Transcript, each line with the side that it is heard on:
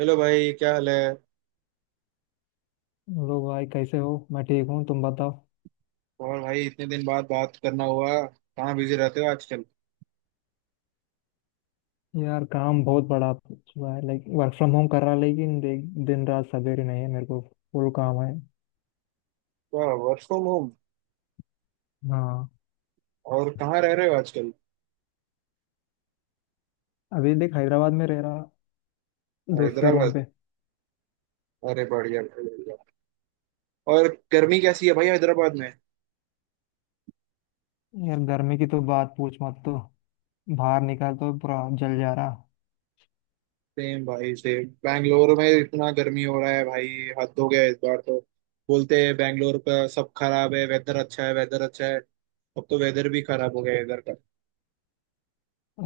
right: Hello भाई, क्या हाल है।
left: हेलो भाई, कैसे हो? मैं ठीक हूँ। तुम बताओ।
right: और भाई इतने दिन बाद बात करना हुआ, कहाँ बिजी रहते हो आजकल।
left: यार, काम बहुत बड़ा हुआ है। लाइक वर्क फ्रॉम होम कर रहा, लेकिन दिन रात सवेरे नहीं है मेरे को। फुल काम है।
right: वाह, वर्क फ्रॉम होम।
left: हाँ।
right: और कहाँ रह रहे हो आजकल।
left: अभी देख, हैदराबाद में रह रहा, दोस्त के रूम
right: हैदराबाद,
left: पे।
right: अरे बढ़िया बढ़िया। और गर्मी कैसी है भाई हैदराबाद में।
left: यार, गर्मी की तो बात पूछ मत तो। बाहर निकल तो पूरा जल जा रहा।
right: सेम भाई सेम, बैंगलोर में इतना गर्मी हो रहा है भाई। हद हो गया इस बार तो। बोलते हैं बैंगलोर का सब खराब है, वेदर अच्छा है, वेदर अच्छा है। अब तो वेदर भी खराब हो गया है इधर का।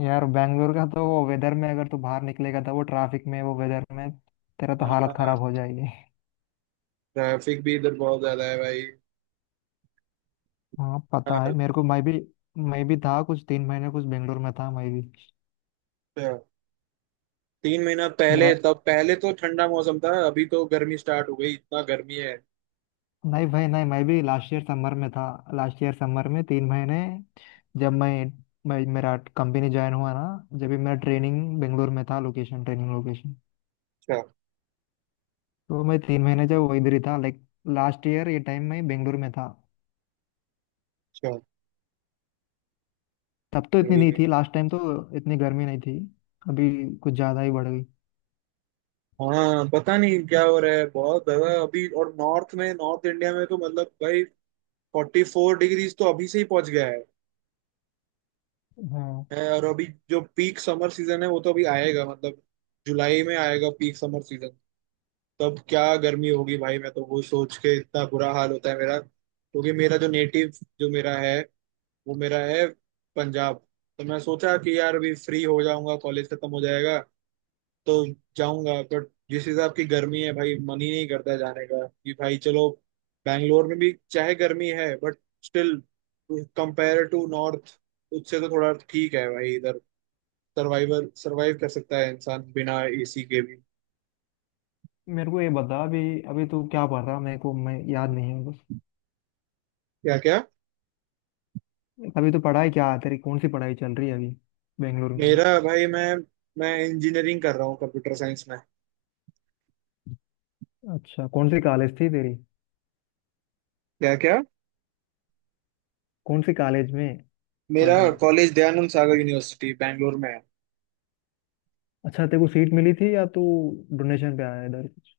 left: यार, बैंगलोर का तो वो वेदर में अगर तू बाहर निकलेगा, तो वो ट्रैफिक में, वो वेदर में, तेरा तो हालत
right: हाँ,
left: खराब हो जाएगी।
right: ट्रैफिक भी इधर बहुत ज्यादा है भाई।
left: हाँ, पता है मेरे को। मैं भी था कुछ 3 महीने कुछ, बेंगलोर में था मैं भी।
right: हाँ, तीन महीना पहले
left: मेरा
right: तब, पहले तो ठंडा मौसम था, अभी तो गर्मी स्टार्ट हो गई, इतना गर्मी है।
left: नहीं भाई, नहीं, मैं भी लास्ट ईयर समर में था। लास्ट ईयर समर में 3 महीने। जब मैं मेरा कंपनी ज्वाइन हुआ ना। जब भी मेरा ट्रेनिंग बेंगलोर में था, लोकेशन, ट्रेनिंग लोकेशन।
right: अच्छा
left: तो मैं 3 महीने जब वो इधर ही था, लाइक लास्ट ईयर ये टाइम मैं बेंगलोर में था।
right: अच्छा,
left: तब तो इतनी
right: वही
left: नहीं
right: में।
left: थी लास्ट टाइम तो। इतनी गर्मी नहीं थी। अभी कुछ ज़्यादा ही बढ़ गई।
right: हाँ, पता नहीं क्या हो रहा है, बहुत ज्यादा अभी। और नॉर्थ में, नॉर्थ इंडिया में तो मतलब भाई 44 डिग्रीज तो अभी से ही पहुंच गया है
left: हाँ,
right: है। और अभी जो पीक समर सीजन है, वो तो अभी आएगा मतलब। जुलाई में आएगा पीक समर सीजन। तब क्या गर्मी होगी भाई, मैं तो वो सोच के इतना बुरा हाल होता है मेरा, क्योंकि मेरा जो नेटिव जो मेरा है, वो मेरा है पंजाब। तो मैं सोचा कि यार अभी फ्री हो जाऊंगा, कॉलेज खत्म हो जाएगा, तो जाऊंगा, बट जिस हिसाब की गर्मी है भाई, मन ही नहीं करता जाने का कि भाई चलो। बैंगलोर में भी चाहे गर्मी है, but still compare to north उससे तो थोड़ा ठीक है भाई इधर। सर्वाइवर, सर्वाइव कर सकता है इंसान बिना एसी के भी।
left: मेरे को ये बता। अभी अभी तू क्या पढ़ रहा, मेरे को मैं याद नहीं है बस।
right: क्या क्या।
left: अभी तो पढ़ाई क्या है तेरी? कौन सी पढ़ाई चल रही है अभी, बेंगलोर में?
right: मेरा भाई मैं इंजीनियरिंग कर रहा हूँ कंप्यूटर साइंस में।
left: अच्छा, कौन सी कॉलेज थी तेरी?
right: क्या क्या।
left: कौन से कॉलेज में
right: मेरा
left: पढ़ रहा?
right: कॉलेज दयानंद सागर यूनिवर्सिटी बैंगलोर में है।
left: अच्छा, तेरे को सीट मिली थी, या तू डोनेशन पे आया इधर कुछ?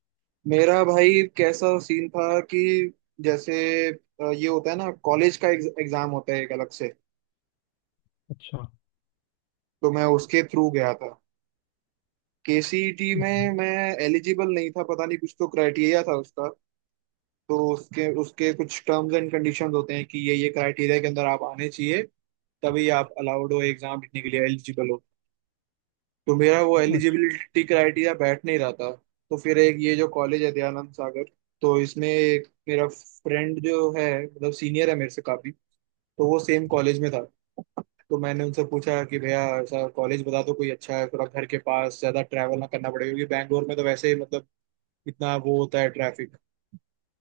right: मेरा भाई कैसा सीन था कि जैसे ये होता है ना, कॉलेज का एग्जाम होता है एक अलग से।
left: अच्छा।
right: तो मैं उसके थ्रू गया था। केसीईटी में
left: हम्म।
right: मैं एलिजिबल नहीं था, पता नहीं कुछ तो क्राइटेरिया था उसका। तो उसके उसके कुछ टर्म्स एंड कंडीशंस होते हैं कि ये क्राइटेरिया के अंदर आप आने चाहिए, तभी आप अलाउड हो, एग्जाम लिखने के लिए एलिजिबल हो। तो मेरा वो एलिजिबिलिटी क्राइटेरिया बैठ नहीं रहा था। तो फिर एक ये जो कॉलेज है दयानंद सागर, तो इसमें एक मेरा फ्रेंड जो है, मतलब सीनियर है मेरे से काफी, तो वो सेम कॉलेज में था। तो मैंने उनसे पूछा कि भैया ऐसा कॉलेज बता दो कोई अच्छा है, थोड़ा घर के पास, ज्यादा ट्रैवल ना करना पड़े क्योंकि बैंगलोर में तो वैसे ही मतलब इतना वो होता है ट्रैफिक।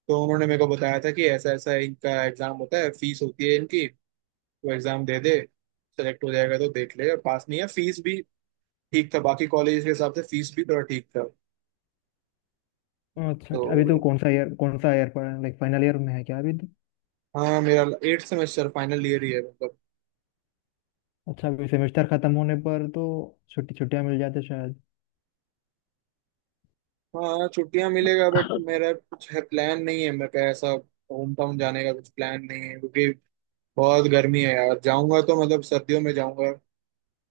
right: तो उन्होंने मेरे को बताया था कि ऐसा ऐसा इनका एग्जाम होता है, फीस होती है इनकी, तो एग्जाम दे दे, सेलेक्ट हो जाएगा तो देख ले, पास नहीं है, फीस भी ठीक था बाकी कॉलेज के हिसाब से, फीस भी थोड़ा ठीक था
left: अच्छा
right: तो।
left: अच्छा, अभी तो कौन सा ईयर, कौन सा ईयर पढ़, लाइक फाइनल ईयर में है क्या अभी तो?
right: हाँ मेरा 8 सेमेस्टर, फाइनल ईयर ही है मतलब।
left: अच्छा, अभी सेमेस्टर खत्म होने पर तो छुट्टी छुट्टियां मिल जाते शायद।
right: हाँ, छुट्टियां मिलेगा बट मेरा कुछ है, प्लान नहीं है, मैं ऐसा होम टाउन जाने का कुछ प्लान नहीं है क्योंकि बहुत गर्मी है यार। जाऊंगा तो मतलब सर्दियों में जाऊंगा।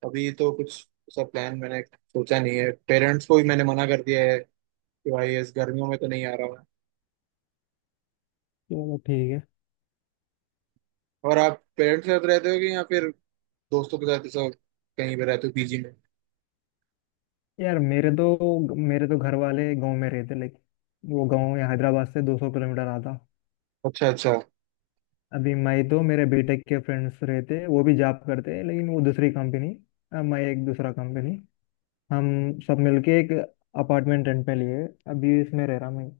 right: अभी तो कुछ ऐसा प्लान मैंने सोचा नहीं है। पेरेंट्स को भी मैंने मना कर दिया है कि भाई इस गर्मियों में तो नहीं आ रहा मैं।
left: चलो ठीक है।
right: और आप पेरेंट्स के साथ रहते हो कि या फिर दोस्तों के साथ ऐसा कहीं पे रहते हो पीजी में।
left: यार, मेरे तो घर वाले गांव में रहते, लाइक वो गांव यहाँ हैदराबाद से 200 किलोमीटर आता।
right: अच्छा अच्छा,
left: अभी मैं तो, मेरे बीटेक के फ्रेंड्स रहते, वो भी जॉब करते लेकिन वो दूसरी कंपनी, मैं एक दूसरा कंपनी। हम सब मिलके एक अपार्टमेंट रेंट पे लिए। अभी इसमें रह रहा मैं।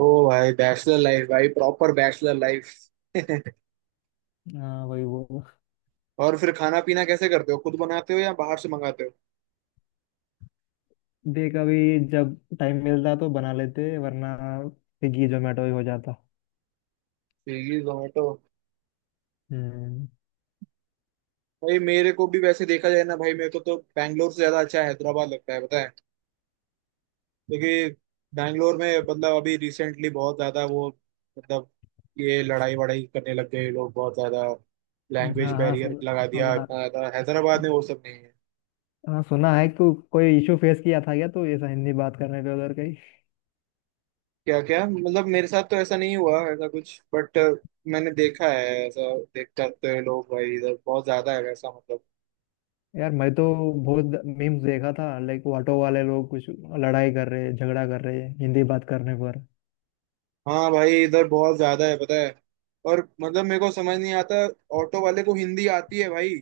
right: ओ भाई बैचलर लाइफ भाई, प्रॉपर बैचलर लाइफ।
left: हाँ, वही वो।
right: और फिर खाना पीना कैसे करते हो, खुद बनाते हो या बाहर से मंगाते हो।
left: देख, अभी जब टाइम मिलता तो बना लेते, वरना स्विगी जोमेटो ही हो जाता।
right: स्विगी जोमेटो।
left: हम्म।
right: भाई मेरे को भी वैसे देखा जाए ना भाई, मेरे को तो बैंगलोर से ज्यादा अच्छा हैदराबाद लगता है बताए, क्योंकि बैंगलोर में मतलब अभी रिसेंटली बहुत ज्यादा वो मतलब ये लड़ाई वड़ाई करने लग गए लोग, बहुत ज्यादा लैंग्वेज
left: हाँ हाँ,
right: बैरियर लगा दिया
left: सुना।
right: इतना ज्यादा। हैदराबाद में वो सब नहीं है।
left: हाँ सुना है। कोई इशू फेस किया था क्या तो, ऐसा हिंदी बात करने पे उधर कहीं?
right: क्या क्या, मतलब मेरे साथ तो ऐसा नहीं हुआ, ऐसा कुछ, बट मैंने देखा है ऐसा देख, करते हुए लोग भाई, इधर बहुत ज्यादा है वैसा मतलब।
left: यार, मैं तो बहुत मीम्स देखा था, लाइक ऑटो वाले लोग कुछ लड़ाई कर रहे, झगड़ा कर रहे हिंदी बात करने पर।
right: हाँ भाई, इधर बहुत ज्यादा है, पता है। और मतलब मेरे को समझ नहीं आता, ऑटो वाले को हिंदी आती है भाई।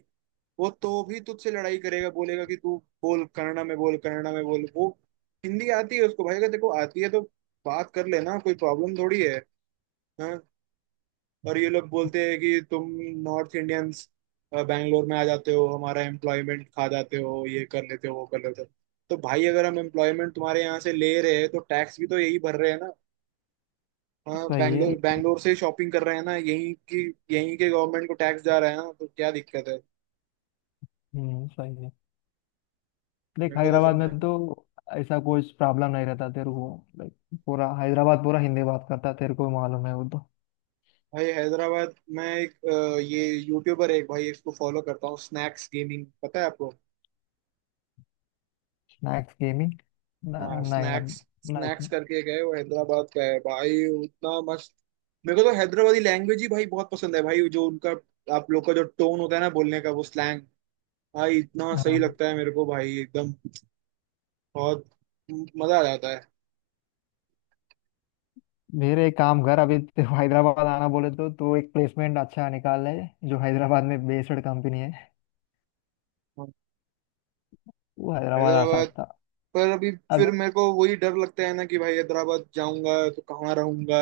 right: वो तो भी तुझसे लड़ाई करेगा, बोलेगा कि तू बोल, कन्नड़ा में बोल, कन्नड़ा में बोल। वो हिंदी आती है उसको भाई, अगर देखो आती है तो बात कर लेना, कोई प्रॉब्लम थोड़ी है। हाँ, और ये लोग बोलते हैं कि तुम नॉर्थ इंडियंस बैंगलोर में आ जाते हो, हमारा एम्प्लॉयमेंट खा जाते हो, ये कर लेते हो, वो कर लेते हो। तो भाई अगर हम एम्प्लॉयमेंट तुम्हारे यहाँ से ले रहे हैं, तो टैक्स भी तो यही भर रहे हैं ना। हाँ,
left: सही है।
right: बैंगलोर, बैंगलोर से शॉपिंग कर रहे हैं ना यहीं की, यहीं के गवर्नमेंट को टैक्स जा रहा है ना, तो क्या दिक्कत है।
left: हम्म, सही है। देख,
right: मेरे को तो
left: हैदराबाद
right: समझ।
left: में तो ऐसा कोई प्रॉब्लम नहीं रहता तेरे को। लाइक पूरा हैदराबाद पूरा हिंदी बात करता, तेरे को भी मालूम है वो तो।
right: भाई हैदराबाद में एक ये यूट्यूबर है एक भाई, इसको फॉलो करता हूँ, स्नैक्स गेमिंग, पता है आपको।
left: Snacks gaming? ना,
right: हाँ
left: ना यार,
right: स्नैक्स,
left: ना
right: स्नैक्स
left: ऐसा।
right: करके गए, वो हैदराबाद का है भाई, उतना मस्त। मेरे को तो हैदराबादी लैंग्वेज ही भाई बहुत पसंद है भाई, जो उनका, आप लोग का जो टोन होता है ना बोलने का, वो स्लैंग भाई, इतना सही
left: हाँ।
right: लगता है मेरे को भाई एकदम। बहुत मजा आ जाता है।
left: मेरे, एक काम कर। अभी तेरे को हैदराबाद आना बोले तो तू एक प्लेसमेंट अच्छा निकाल ले, जो हैदराबाद में बेस्ड कंपनी है।
right: हाँ,
left: वो हैदराबाद आ
right: हैदराबाद,
left: सकता।
right: पर अभी
left: अभी
right: फिर मेरे को वही डर लगता है ना कि भाई हैदराबाद जाऊंगा तो कहाँ रहूंगा,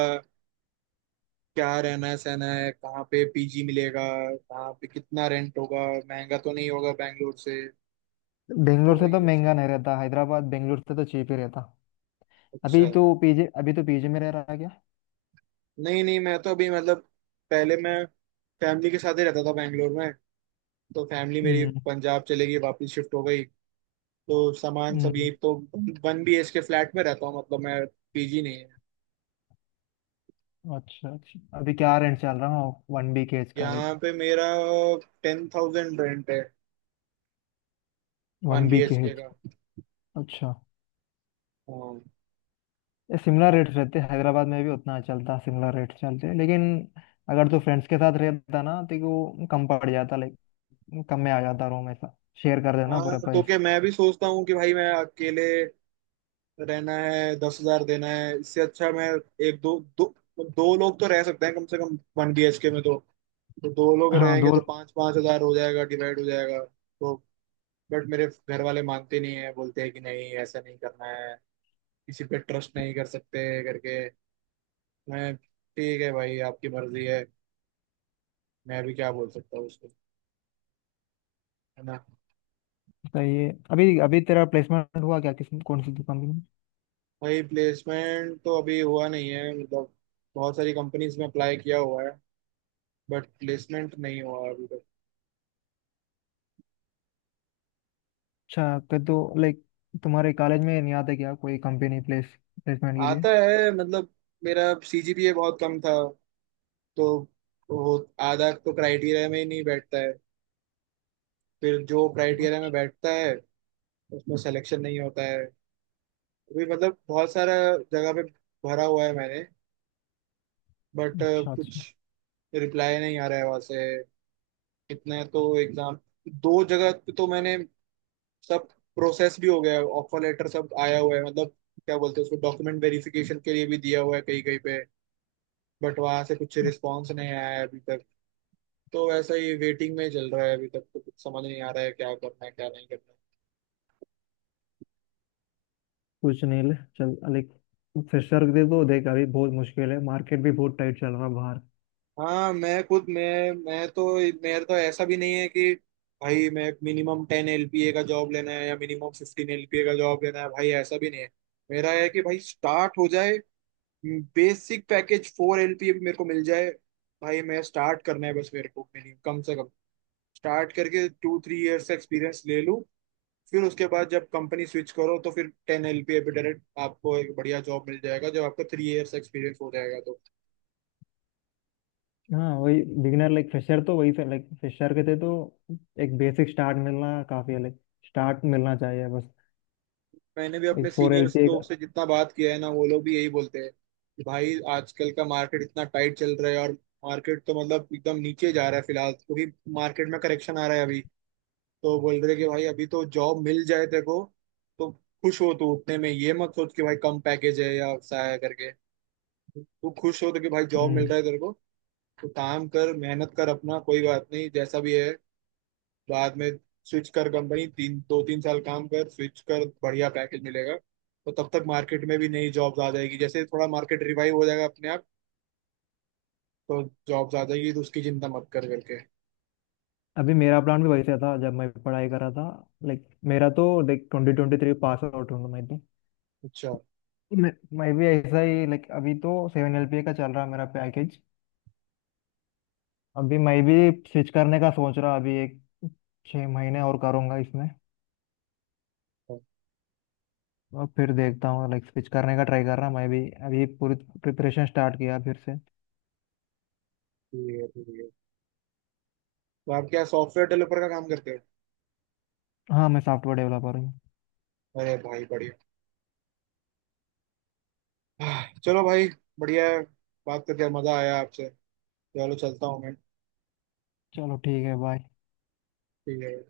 right: क्या रहना सहना है, कहाँ पे पीजी मिलेगा, कहाँ पे कितना रेंट होगा, महंगा तो नहीं होगा बैंगलोर से।
left: बेंगलोर
right: तो
left: से तो
right: ये,
left: महंगा नहीं रहता हैदराबाद, बेंगलोर से तो चीप ही रहता।
right: अच्छा,
left: अभी तो पीजे में रह रहा है क्या?
right: नहीं नहीं, मैं तो अभी मतलब पहले मैं फैमिली के साथ ही रहता था बैंगलोर में। तो फैमिली मेरी
left: हम्म।
right: पंजाब चले गई, वापस शिफ्ट हो गई। तो सामान सब
left: हम्म,
right: यही, तो one B H K flat में रहता हूँ मतलब मैं, पीजी नहीं है।
left: अच्छा अच्छा, अभी क्या रेंट चल रहा है 1 BHK का, लाइक
right: यहाँ पे मेरा 10,000 रेंट है, one
left: one
right: B
left: B K
right: H K
left: H
right: का।
left: अच्छा।
right: हाँ।
left: ये सिमिलर रेट्स रहते हैं हैदराबाद में भी, उतना चलता। सिमिलर रेट्स चलते हैं, लेकिन अगर तू फ्रेंड्स के साथ रहता ना, तो वो कम पड़ जाता। लाइक कम में आ जाता रूम, ऐसा शेयर कर देना
right: हाँ
left: पूरा
right: तो
left: प्राइस।
right: क्या, मैं भी सोचता हूँ कि भाई मैं अकेले रहना है, 10,000 देना है, इससे अच्छा मैं एक दो, दो, दो लोग तो रह सकते हैं कम से कम 1 BHK में तो। तो दो लोग
left: हाँ,
right: रहेंगे
left: दो
right: तो
left: लोग।
right: 5,000 5,000 हो जाएगा, डिवाइड हो जाएगा तो। बट मेरे घर वाले मानते नहीं है, बोलते हैं कि नहीं ऐसा नहीं करना है, किसी पे ट्रस्ट नहीं कर सकते करके। मैं ठीक है भाई, आपकी मर्जी है, मैं भी क्या बोल सकता हूँ उसको, है ना।
left: सही है। अभी अभी तेरा प्लेसमेंट हुआ क्या? किस कौन सी कंपनी में?
right: भाई प्लेसमेंट तो अभी हुआ नहीं है मतलब, बहुत सारी कंपनीज में अप्लाई किया हुआ है, बट प्लेसमेंट नहीं हुआ अभी तक।
left: अच्छा, तो लाइक तुम्हारे कॉलेज में नहीं आता क्या कोई कंपनी प्लेसमेंट के लिए?
right: आता है मतलब, मेरा सीजीपीए बहुत कम था, तो वो आधा तो क्राइटेरिया में ही नहीं बैठता है। फिर जो क्राइटेरिया में बैठता है, उसमें सिलेक्शन नहीं होता है। अभी मतलब बहुत सारा जगह पे भरा हुआ है मैंने, बट
left: अच्छा
right: कुछ
left: अच्छा।
right: रिप्लाई नहीं आ रहा है वहां से। कितने तो एग्जाम, दो जगह पे तो मैंने सब प्रोसेस भी हो गया है, ऑफर लेटर सब आया हुआ है मतलब, क्या बोलते हैं उसको, डॉक्यूमेंट वेरिफिकेशन के लिए भी दिया हुआ है कहीं कहीं पे, बट वहां से कुछ रिस्पॉन्स नहीं आया है अभी तक। तो वैसा ही वेटिंग में चल रहा है अभी तक, तो कुछ समझ नहीं आ रहा है क्या करना है, क्या नहीं करना है।
left: कुछ नहीं ले, चल लाइक फ्रेशर दे दो देख, अभी बहुत मुश्किल है, मार्केट भी बहुत टाइट चल रहा है बाहर।
right: हाँ, मैं खुद मैं तो, मेरा तो ऐसा भी नहीं है कि भाई मैं मिनिमम 10 LPA का जॉब लेना है, या मिनिमम 15 LPA का जॉब लेना है भाई, ऐसा भी नहीं है। मेरा है कि भाई स्टार्ट हो जाए, बेसिक पैकेज 4 LPA भी मेरे को मिल जाए भाई, मैं स्टार्ट करना है बस मेरे को मिनिमम, कम से कम स्टार्ट करके 2-3 इयर्स का एक्सपीरियंस ले लूँ। फिर उसके बाद जब कंपनी स्विच करो, तो फिर 10 LPA पे डायरेक्ट आपको एक बढ़िया जॉब मिल जाएगा, जब आपका 3 इयर्स एक्सपीरियंस हो जाएगा तो।
left: हाँ वही, बिगिनर, लाइक फ्रेशर तो वही, लाइक फ्रेशर के थे तो एक बेसिक स्टार्ट मिलना काफी है, लाइक स्टार्ट मिलना चाहिए बस।
right: मैंने भी अपने
left: एक फोर एल
right: सीनियर्स
left: पी एक।
right: लोग से जितना बात किया है ना, वो लोग भी यही बोलते हैं कि भाई आजकल का मार्केट इतना टाइट चल रहा है, और मार्केट तो मतलब एकदम नीचे जा रहा है फिलहाल, क्योंकि मार्केट में करेक्शन आ रहा है अभी। तो बोल रहे कि भाई अभी तो जॉब मिल जाए तेरे को तो खुश हो तू उतने में, ये मत सोच कि भाई कम पैकेज है या ऐसा है करके। तू खुश हो तो कि भाई जॉब मिल
left: हम्म।
right: रहा है तेरे को, तो काम कर, मेहनत कर अपना, कोई बात नहीं जैसा भी है। बाद में स्विच कर कंपनी, तीन, दो तीन साल काम कर, स्विच कर, बढ़िया पैकेज मिलेगा। तो तब तक मार्केट में भी नई जॉब्स आ जाएगी, जैसे थोड़ा मार्केट रिवाइव हो जाएगा अपने आप, तो जॉब्स आ जाएगी, तो उसकी चिंता मत कर करके।
left: अभी मेरा प्लान भी वैसे था जब मैं पढ़ाई कर रहा था, लाइक मेरा तो लाइक 2023 पास आउट हूँ मैं तो।
right: अच्छा
left: मैं मैं भी ऐसा ही। लाइक अभी तो 7 LP का चल रहा है मेरा पैकेज। अभी मैं भी स्विच करने का सोच रहा, अभी एक 6 महीने और करूँगा इसमें।
right: अच्छा,
left: और फिर देखता हूँ, लाइक स्विच करने का ट्राई कर रहा मैं भी। अभी पूरी प्रिपरेशन स्टार्ट किया फिर से।
right: ठीक है ठीक है। तो आप क्या सॉफ्टवेयर डेवलपर का काम करते हो।
left: हाँ, मैं सॉफ्टवेयर डेवलपर हूँ।
right: अरे भाई बढ़िया। चलो भाई, बढ़िया है। बात करके मजा आया आपसे, चलो चलता हूँ मैं।
left: चलो, ठीक है। बाय।
right: ठीक है।